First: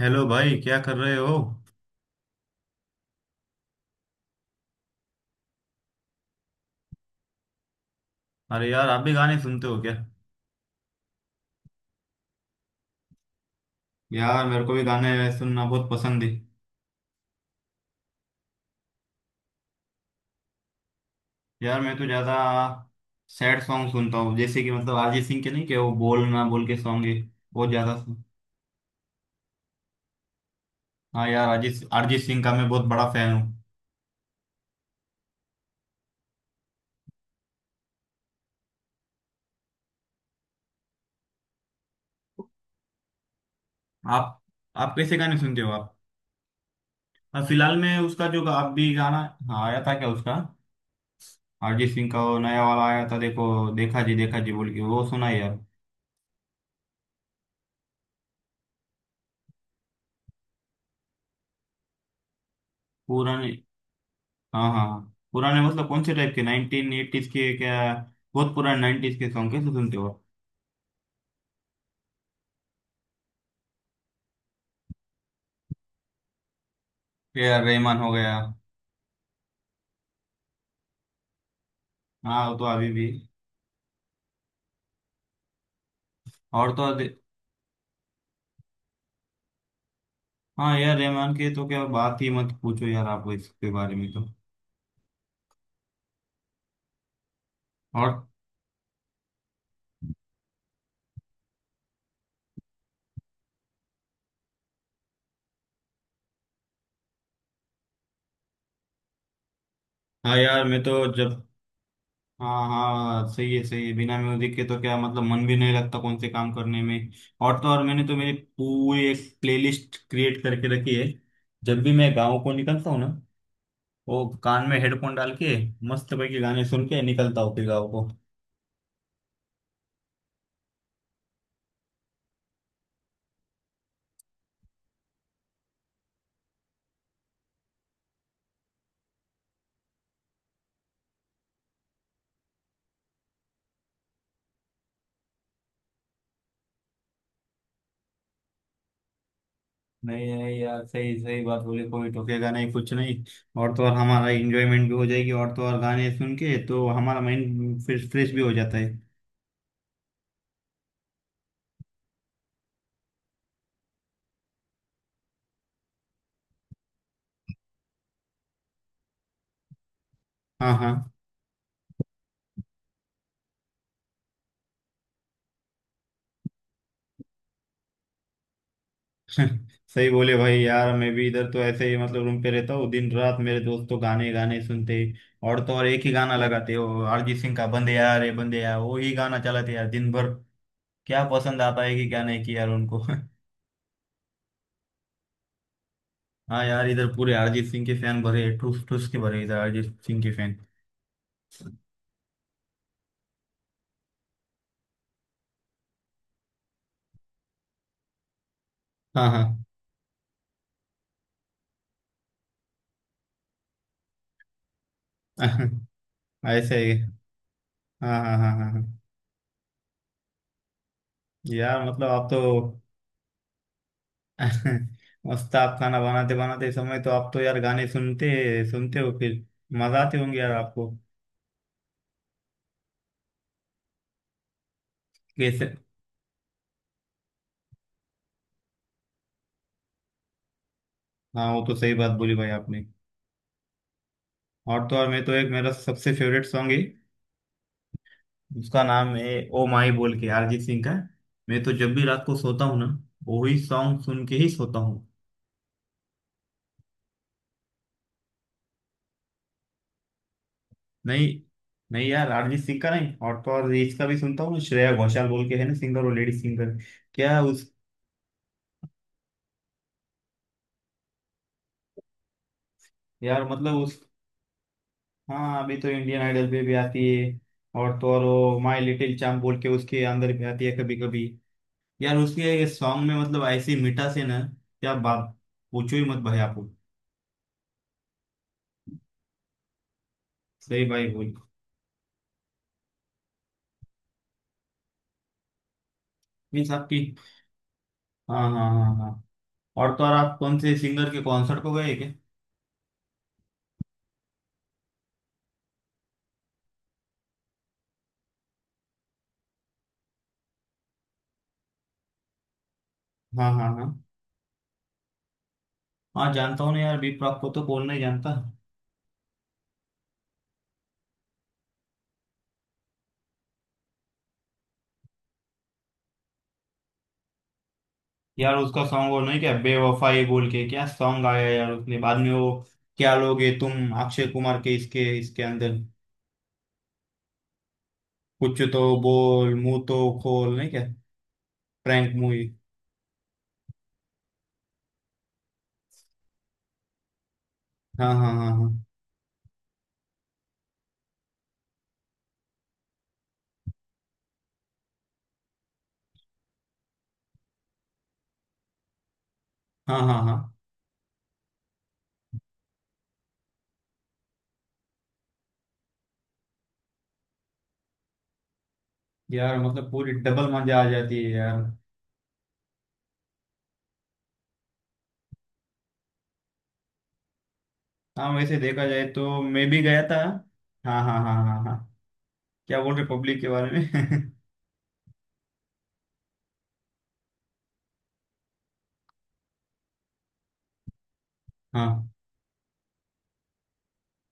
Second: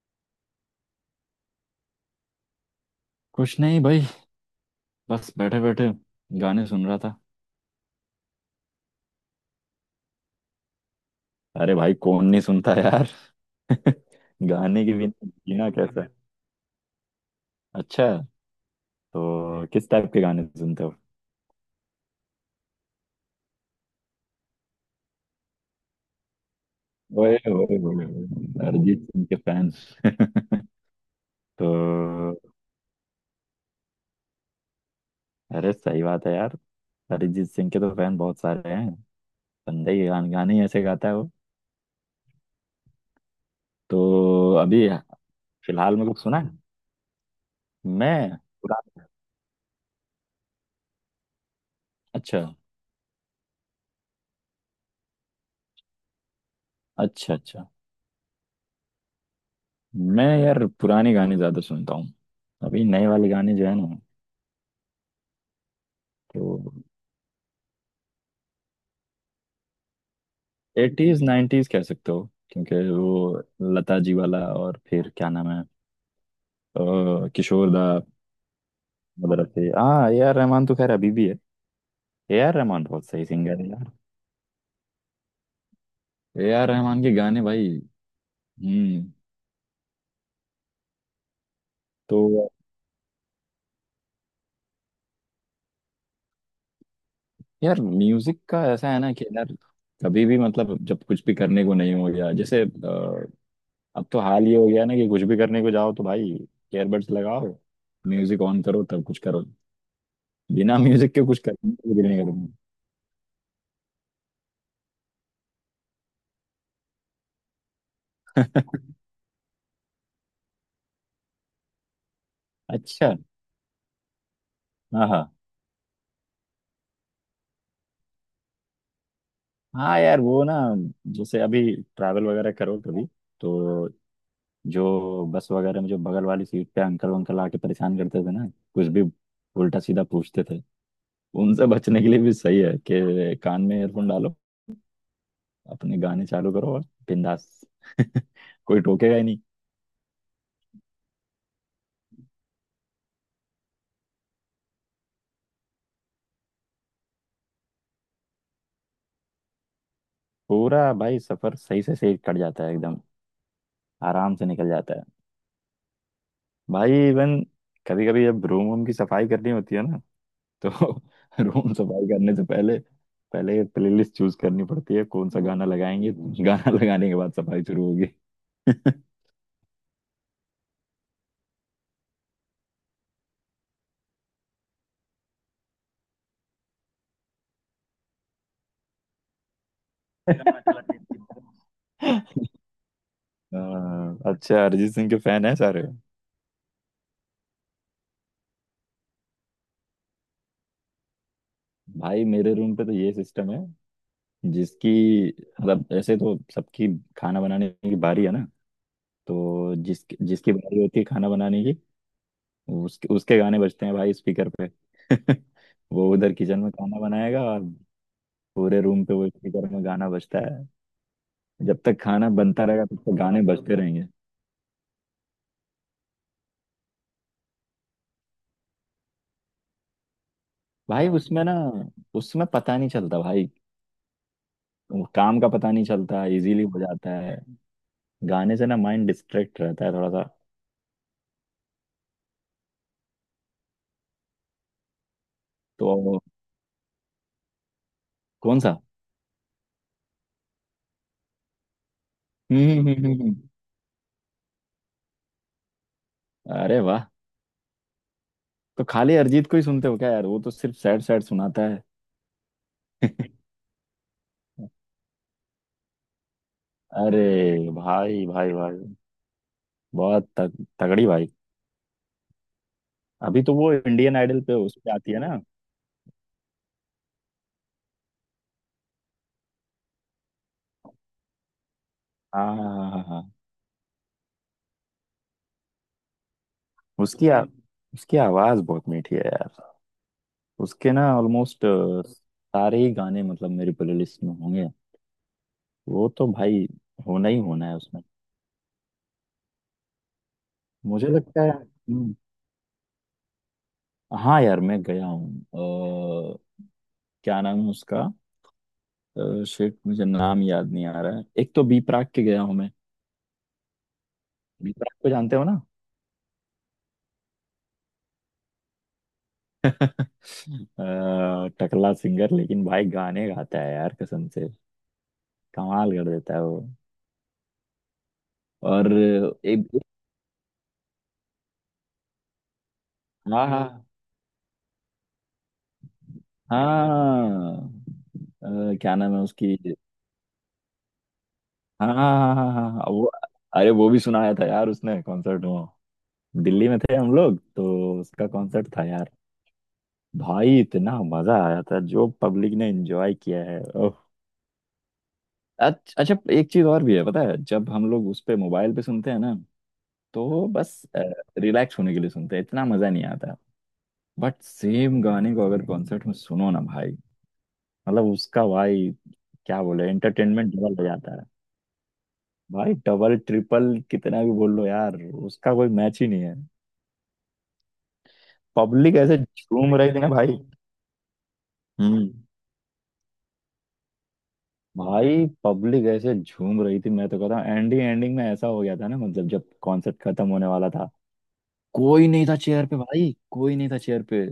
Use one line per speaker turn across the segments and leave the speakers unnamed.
Hello भाई, क्या कर रहे हो?
कुछ नहीं भाई। बस बैठे बैठे गाने सुन रहा था।
अरे यार, आप भी गाने सुनते हो क्या?
अरे भाई कौन नहीं सुनता यार।
यार मेरे को भी
गाने के
गाने
बिना
सुनना
जीना
बहुत
कैसा
पसंद
है?
है।
अच्छा। तो किस टाइप के गाने सुनते हो?
यार मैं तो ज़्यादा सैड सॉन्ग सुनता हूँ, जैसे कि मतलब अरिजीत सिंह के, नहीं कि वो बोल ना बोल के सॉन्ग है।
ओए
बहुत
ओए
ज़्यादा
ओए
सुन।
ओए, अरिजीत सिंह के फैन।
हाँ यार,
तो
अरिजीत अरिजीत सिंह का मैं बहुत बड़ा फैन हूँ।
अरे सही बात है यार। अरिजीत सिंह के तो फैन बहुत सारे हैं। बंदे ही गाने ही ऐसे गाता है वो।
आप
तो अभी
आप कैसे गाने सुनते हो आप?
फिलहाल में कुछ सुना है
हाँ, फिलहाल में उसका
मैं
जो आप भी
पुराना।
गाना। हाँ, आया था क्या उसका? अरिजीत सिंह का वो
अच्छा
नया वाला आया था, देखो। देखा जी बोल के वो सुना है यार।
अच्छा अच्छा। मैं यार पुराने गाने ज्यादा सुनता हूँ। अभी नए वाले
पूरा।
गाने जो है ना
हाँ हाँ हाँ। पुराने मतलब कौन से टाइप के,
तो
नाइनटीन एटीज के क्या? बहुत पुराने नाइनटीज के सॉन्ग कैसे सुनते हो?
एटीज नाइन्टीज कह सकते हो। क्योंकि वो लता जी वाला और फिर क्या नाम है,
ए आर
किशोर दा
रहमान हो गया।
वगैरह थे। हाँ ए आर रहमान तो खैर अभी भी है। ए
हाँ, वो
आर
तो
रहमान
अभी भी।
बहुत सही सिंगर है यार। ए आर
और तो
रहमान
अधि-
के गाने भाई। हम्म।
हाँ यार, रहमान के तो क्या बात ही
तो
मत पूछो यार, आप इसके बारे में तो।
यार
और।
म्यूजिक का ऐसा है ना कि यार कभी भी मतलब जब कुछ भी करने को नहीं हो गया जैसे अब तो हाल ये हो गया ना कि कुछ भी करने को जाओ तो भाई ईयरबड्स लगाओ, म्यूजिक ऑन करो तब कुछ करो।
हाँ यार,
बिना
मैं तो
म्यूजिक के कुछ
जब।
करने को भी नहीं करूंगा।
हाँ हाँ, सही है सही है, बिना म्यूजिक के तो क्या मतलब मन भी नहीं लगता कौन से काम करने में। और तो और मैंने तो मेरी पूरी एक प्लेलिस्ट क्रिएट करके रखी है। जब भी मैं गाँव को निकलता हूँ ना,
अच्छा।
वो कान में
हाँ
हेडफोन
हाँ।
डाल के मस्त पैकी गाने सुन के निकलता हूँ फिर गाँव को।
हाँ यार वो ना जैसे अभी ट्रैवल वगैरह करो कभी। तो जो बस वगैरह में जो बगल वाली सीट पे अंकल वंकल आके परेशान करते थे ना, कुछ भी उल्टा सीधा पूछते थे। उनसे बचने के लिए भी सही है कि कान में ईयरफोन डालो, अपने गाने चालू करो और बिंदास। कोई टोकेगा ही नहीं।
नहीं नहीं यार, सही सही बात बोली, कोई टोकेगा नहीं कुछ नहीं। और तो और हमारा इंजॉयमेंट भी हो जाएगी, और तो और गाने सुन के तो हमारा माइंड फिर फ्रेश भी हो जाता है।
पूरा भाई सफर सही से सही कट जाता है एकदम। आराम से निकल जाता है। भाई इवन कभी कभी जब रूम वूम की सफाई करनी होती है ना तो
हाँ हाँ।
रूम सफाई करने से पहले पहले प्लेलिस्ट चूज करनी पड़ती है कौन सा गाना लगाएंगे। गाना लगाने के बाद सफाई शुरू होगी।
सही बोले भाई, यार मैं भी इधर तो ऐसे ही मतलब रूम पे रहता हूँ, दिन रात मेरे दोस्त तो गाने गाने सुनते हैं। और तो और एक ही गाना लगाते हो, अरिजीत सिंह का बंदे यार, ये बंदे यार वो ही गाना चलाते यार दिन भर। क्या पसंद आता है कि क्या नहीं कि यार उनको।
हाँ, अच्छा अरिजीत सिंह के फैन है सारे।
हाँ यार, इधर पूरे अरिजीत सिंह के फैन भरे हैं, ठूस ठूस के भरे हैं इधर अरिजीत सिंह के फैन।
भाई मेरे रूम पे तो ये सिस्टम है, जिसकी मतलब ऐसे तो सबकी खाना बनाने की बारी है ना।
हाँ
तो जिस जिसकी बारी होती है खाना बनाने की, उसके उसके गाने बजते हैं भाई स्पीकर पे।
हाँ।
वो उधर किचन में
ऐसे ही।
खाना बनाएगा और
हाँ हाँ हाँ हाँ
पूरे
हाँ।
रूम पे वो स्पीकर में गाना बजता है। जब
यार
तक
मतलब आप
खाना
तो।
बनता रहेगा तब तक गाने बजते रहेंगे।
मस्त, आप खाना बनाते बनाते समय तो आप तो यार गाने सुनते सुनते हो फिर। मजा आते होंगे यार आपको।
भाई उसमें ना उसमें पता नहीं चलता भाई। काम का
कैसे?
पता नहीं चलता, इजीली हो जाता है। गाने से ना माइंड डिस्ट्रैक्ट रहता है थोड़ा सा।
हाँ, वो तो सही बात बोली भाई आपने। और तो और मैं तो, एक मेरा सबसे
तो
फेवरेट सॉन्ग है।
कौन सा?
उसका नाम है ओ माई बोल के, अरिजीत सिंह का। मैं तो जब भी रात को सोता
हम्म
हूँ ना,
हम्म, हम्म, हम्म।
वही सॉन्ग सुन के ही सोता हूँ।
अरे वाह। तो खाली अरिजीत को ही सुनते हो क्या यार, वो तो सिर्फ सैड सैड
नहीं
सुनाता है।
नहीं यार अरिजीत सिंह का नहीं, और तो और इसका भी सुनता हूँ, श्रेया घोषाल बोल के है ना सिंगर, वो लेडी सिंगर।
अरे
क्या उस।
भाई भाई भाई। बहुत तगड़ी भाई। अभी
यार
तो वो
मतलब उस।
इंडियन आइडल पे उस पे आती है ना।
हाँ, अभी तो इंडियन आइडल पे भी आती है। और तो और वो माय लिटिल चैम्प बोल के उसके अंदर भी आती है कभी कभी। यार
हाँ हाँ
उसके
हाँ हाँ
सॉन्ग में
हाँ।
मतलब ऐसी मिठास है ना, क्या बात, पूछो ही मत भाई आप।
उसकी आ, उसकी आवाज बहुत मीठी है यार।
सही
उसके ना
भाई बोल।
ऑलमोस्ट सारे ही गाने मतलब मेरी प्लेलिस्ट में होंगे। वो तो भाई
मीन्स आपकी।
होना ही होना है उसमें।
हाँ हाँ हाँ हाँ। और तो और आप कौन से
मुझे
सिंगर के
लगता है
कॉन्सर्ट को गए क्या?
हाँ यार मैं गया हूँ, क्या नाम है उसका। शिट मुझे नाम याद नहीं आ रहा है। एक तो बी प्राक के गया हूँ मैं।
हाँ हाँ हाँ।
बी प्राक को जानते हो ना।
हाँ, जानता हूँ ना यार, बी प्राक को तो कौन नहीं जानता।
टकला सिंगर लेकिन भाई गाने गाता है यार कसम से। कमाल कर देता है वो।
यार उसका
और
सॉन्ग वो नहीं क्या,
एक
बेवफाई बोल के क्या सॉन्ग आया यार उसने बाद में, वो क्या
हाँ
लोगे
हाँ
तुम अक्षय कुमार के, इसके इसके अंदर।
हाँ।
कुछ
अ,
तो
क्या नाम है
बोल,
उसकी।
मुंह तो खोल नहीं क्या,
हाँ हाँ
प्रैंक
हाँ
मूवी।
हाँ हाँ हाँ, वो अरे वो भी सुनाया था यार उसने कॉन्सर्ट में। दिल्ली में थे हम लोग तो
हाँ
उसका
हाँ
कॉन्सर्ट
हाँ
था यार। भाई इतना मजा आया था, जो पब्लिक ने एंजॉय किया है ओह। अच्छा एक चीज और भी है पता है, जब हम लोग उस पे मोबाइल पे सुनते हैं ना
हाँ हाँ हाँ
तो
हाँ।
बस रिलैक्स होने के लिए सुनते हैं, इतना मजा नहीं आता। बट सेम गाने को अगर कॉन्सर्ट में सुनो ना भाई, मतलब उसका भाई
यार
क्या बोले
मतलब पूरी डबल
एंटरटेनमेंट डबल
मजा
हो
आ
जाता
जाती
है।
है यार।
भाई डबल ट्रिपल कितना भी बोल लो यार, उसका कोई मैच ही नहीं है।
हाँ वैसे देखा
पब्लिक
जाए
ऐसे
तो मैं
झूम
भी
रही थी
गया
ना
था।
भाई।
हाँ हाँ हाँ हाँ हाँ।
हम्म
क्या बोल रहे पब्लिक के बारे में।
भाई पब्लिक ऐसे झूम रही थी, मैं तो कहता हूँ एंडिंग एंडिंग में ऐसा हो गया था ना। मतलब जब कॉन्सर्ट खत्म होने वाला था कोई
हाँ
नहीं था चेयर पे भाई, कोई नहीं था चेयर पे।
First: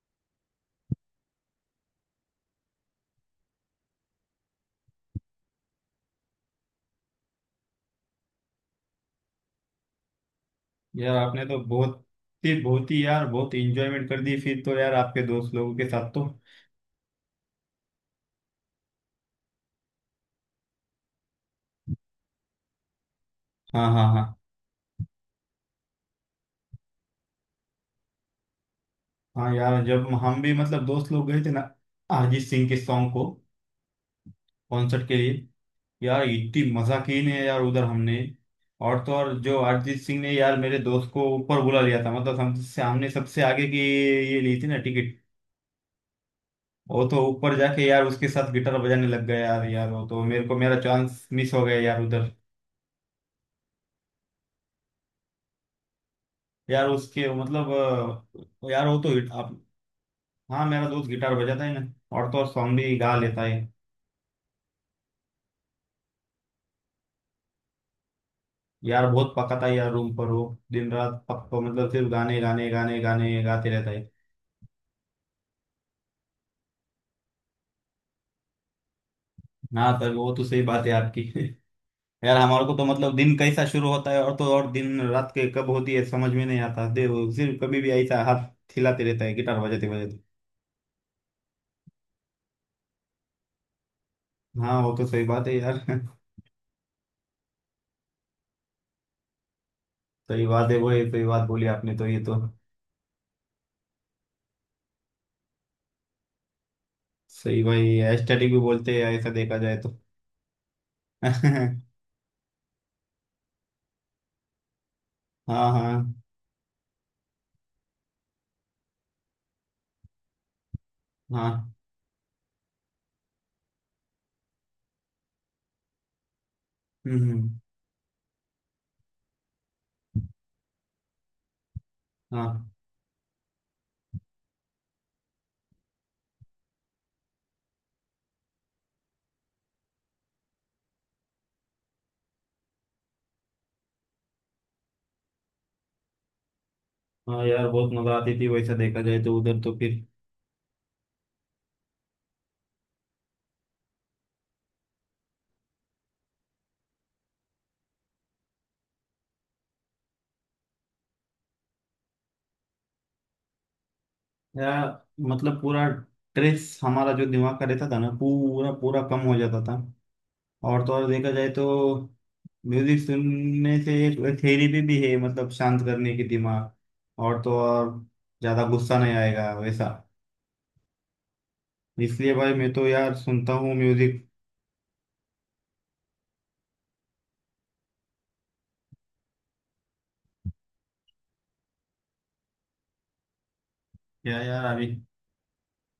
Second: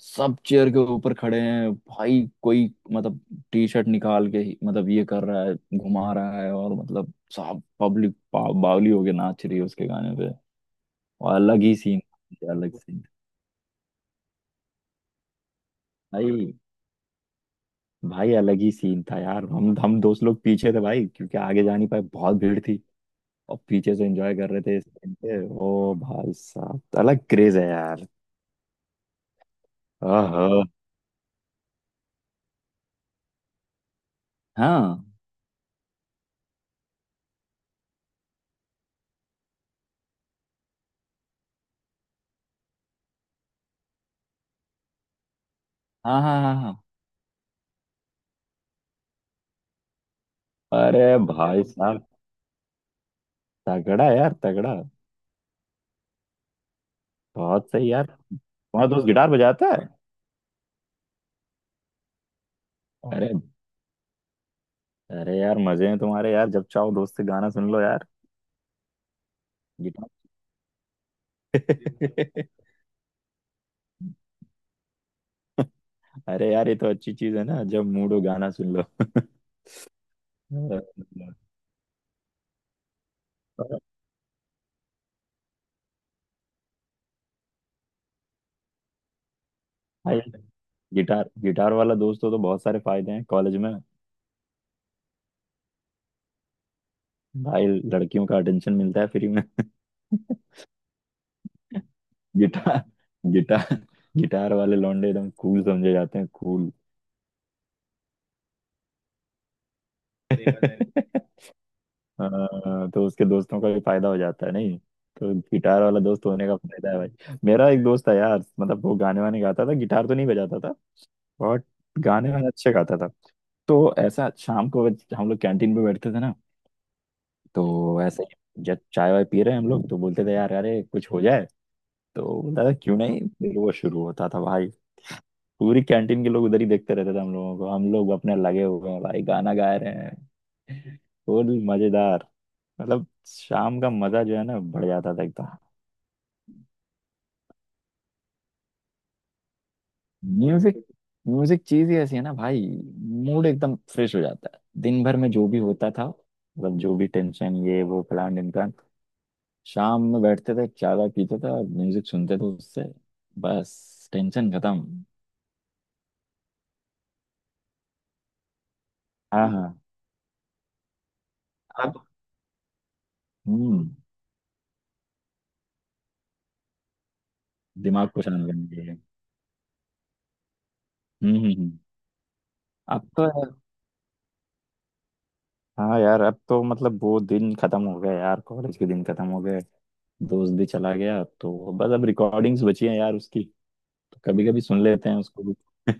सब चेयर के ऊपर खड़े हैं भाई, कोई मतलब टी शर्ट निकाल के मतलब ये कर रहा है घुमा रहा है और मतलब साहब पब्लिक बावली होके नाच रही है उसके गाने पे।
यार,
और
आपने तो
अलग ही सीन, अलग
बहुत
सीन।
ही यार, बहुत इंजॉयमेंट कर दी फिर तो यार आपके दोस्त लोगों के साथ तो।
भाई भाई अलग ही सीन था यार। हम दोस्त लोग पीछे थे भाई क्योंकि आगे जा नहीं पाए, बहुत भीड़ थी। और
हाँ
पीछे से
हाँ हाँ
एंजॉय कर रहे थे इस टाइम पे। ओ भाई साहब तो अलग क्रेज है यार।
हाँ। यार जब हम भी
आहा।
मतलब दोस्त लोग गए थे ना अरिजीत सिंह के सॉन्ग को,
हाँ
कॉन्सर्ट के लिए, यार इतनी मजा की ने यार उधर हमने। और तो और जो अरिजीत सिंह ने, यार मेरे दोस्त को ऊपर बुला लिया था मतलब, हमसे हमने सबसे आगे की ये ली थी ना टिकट।
हाँ हाँ हाँ हाँ।
वो तो ऊपर जाके यार उसके साथ गिटार बजाने लग गया यार यार वो तो मेरे को मेरा
अरे
चांस मिस हो
भाई
गया यार
साहब
उधर।
तगड़ा यार तगड़ा।
यार उसके
बहुत
मतलब।
सही यार।
यार
तुम्हारा
वो
दोस्त
तो।
गिटार
आप।
बजाता है।
हाँ मेरा दोस्त गिटार बजाता है ना, और तो और सॉन्ग भी गा
अरे
लेता है।
अरे यार मजे हैं तुम्हारे यार, जब चाहो दोस्त से गाना सुन लो यार।
यार बहुत पकाता है यार
गिटार।
रूम पर वो, दिन रात पक्का, मतलब सिर्फ गाने गाने गाने गाने गाते रहता है।
अरे यार ये तो अच्छी चीज है ना, जब मूड हो गाना सुन
हाँ सर, वो तो सही
लो।
बात है आपकी। यार हमारे को तो मतलब दिन कैसा शुरू होता है और तो और दिन रात के कब होती है समझ में नहीं आता, दे वो सिर्फ कभी भी ऐसा हाथ हिलाते रहता है गिटार बजाते
भाई
बजाते।
गिटार गिटार वाला दोस्त हो तो बहुत सारे फायदे हैं कॉलेज में।
हाँ वो तो सही बात है यार।
भाई लड़कियों का अटेंशन मिलता है फ्री में।
सही बात है वो, ये सही बात बोली आपने तो ये तो।
गिटार गिटार गिटार वाले लौंडे एकदम कूल समझे जाते हैं, कूल।
सही भाई, एस्थेटिक भी बोलते हैं ऐसा देखा जाए तो।
हाँ, तो उसके दोस्तों का भी फायदा हो जाता है, नहीं तो
हाँ
गिटार वाला
हाँ
दोस्त होने का फायदा है भाई। मेरा एक दोस्त था यार, मतलब वो गाने वाने गाता था, गिटार तो नहीं बजाता था बट
हाँ।
गाने वाने अच्छे गाता था। तो ऐसा शाम को हम लोग कैंटीन पे बैठते थे ना।
हम्म हम्म,
तो ऐसे ही जब चाय वाय पी रहे हैं हम लोग तो बोलते थे यार अरे कुछ हो जाए। तो
हाँ
बोलता था क्यों नहीं, फिर वो शुरू होता था भाई। पूरी कैंटीन के लोग उधर ही देखते रहते थे हम लोगों को, हम लोग अपने लगे हुए हैं भाई गाना गा रहे हैं। फुल मजेदार। मतलब शाम का मजा जो है ना बढ़ जाता था एकदम।
हाँ, यार बहुत मजा आती थी वैसा देखा जाए तो उधर तो फिर।
म्यूजिक म्यूजिक चीज ही ऐसी है ना भाई। मूड एकदम फ्रेश हो जाता है, दिन भर में जो भी होता था मतलब जो भी टेंशन ये वो फलान ढिमकान। शाम में बैठते थे चाय वाय पीते थे और म्यूजिक सुनते थे, उससे बस टेंशन
या
खत्म।
मतलब पूरा ट्रेस हमारा जो दिमाग का रहता था ना पूरा पूरा कम हो
हाँ
जाता
हाँ।
था। और तो और देखा जाए तो
अब
म्यूजिक सुनने
हम्म
से एक थेरेपी भी है मतलब शांत करने की दिमाग। और तो और
दिमाग को शांत
ज्यादा
करने के लिए।
गुस्सा नहीं आएगा वैसा।
हम्म हम्म हम्म।
इसलिए भाई मैं तो
अब
यार
तो
सुनता हूँ म्यूजिक।
हाँ यार, अब तो मतलब वो दिन खत्म हो गया यार, कॉलेज के दिन खत्म हो गए। दोस्त भी चला गया तो बस अब रिकॉर्डिंग्स बची हैं यार उसकी। तो
क्या
कभी कभी
यार
सुन
अभी,
लेते हैं उसको भी।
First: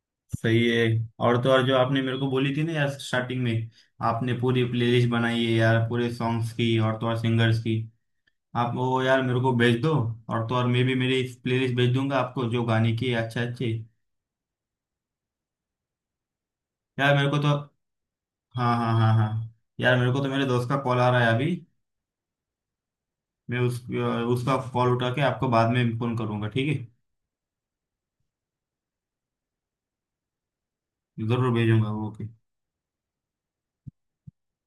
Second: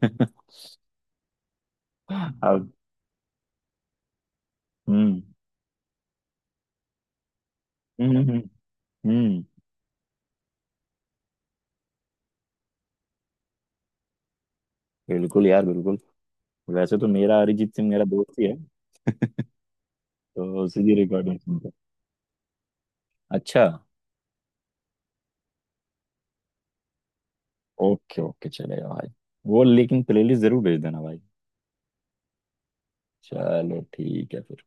सही है। और तो और जो आपने मेरे को बोली थी
अब
ना यार स्टार्टिंग में, आपने पूरी प्लेलिस्ट
हम्म
बनाई है यार पूरे सॉन्ग्स की और तो और सिंगर्स की,
हम्म हम्म हम्म,
आप वो यार मेरे
हम्म,
को भेज दो। और तो और मैं भी मेरी प्लेलिस्ट भेज दूंगा आपको जो गाने की है अच्छे अच्छे।
बिल्कुल यार बिल्कुल। वैसे तो
यार मेरे को
मेरा
तो।
अरिजीत सिंह मेरा दोस्त ही है
हाँ हाँ हाँ हाँ। यार मेरे को तो मेरे
तो
दोस्त का
उसी की
कॉल आ रहा है
रिकॉर्डिंग
अभी,
सुनते हैं।
मैं
अच्छा।
उस उसका कॉल उठा के आपको बाद में फोन करूंगा, ठीक
ओके ओके चलेगा भाई। वो लेकिन प्लेलिस्ट जरूर भेज देना भाई।
है, जरूर भेजूंगा, ओके।
चलो ठीक है फिर।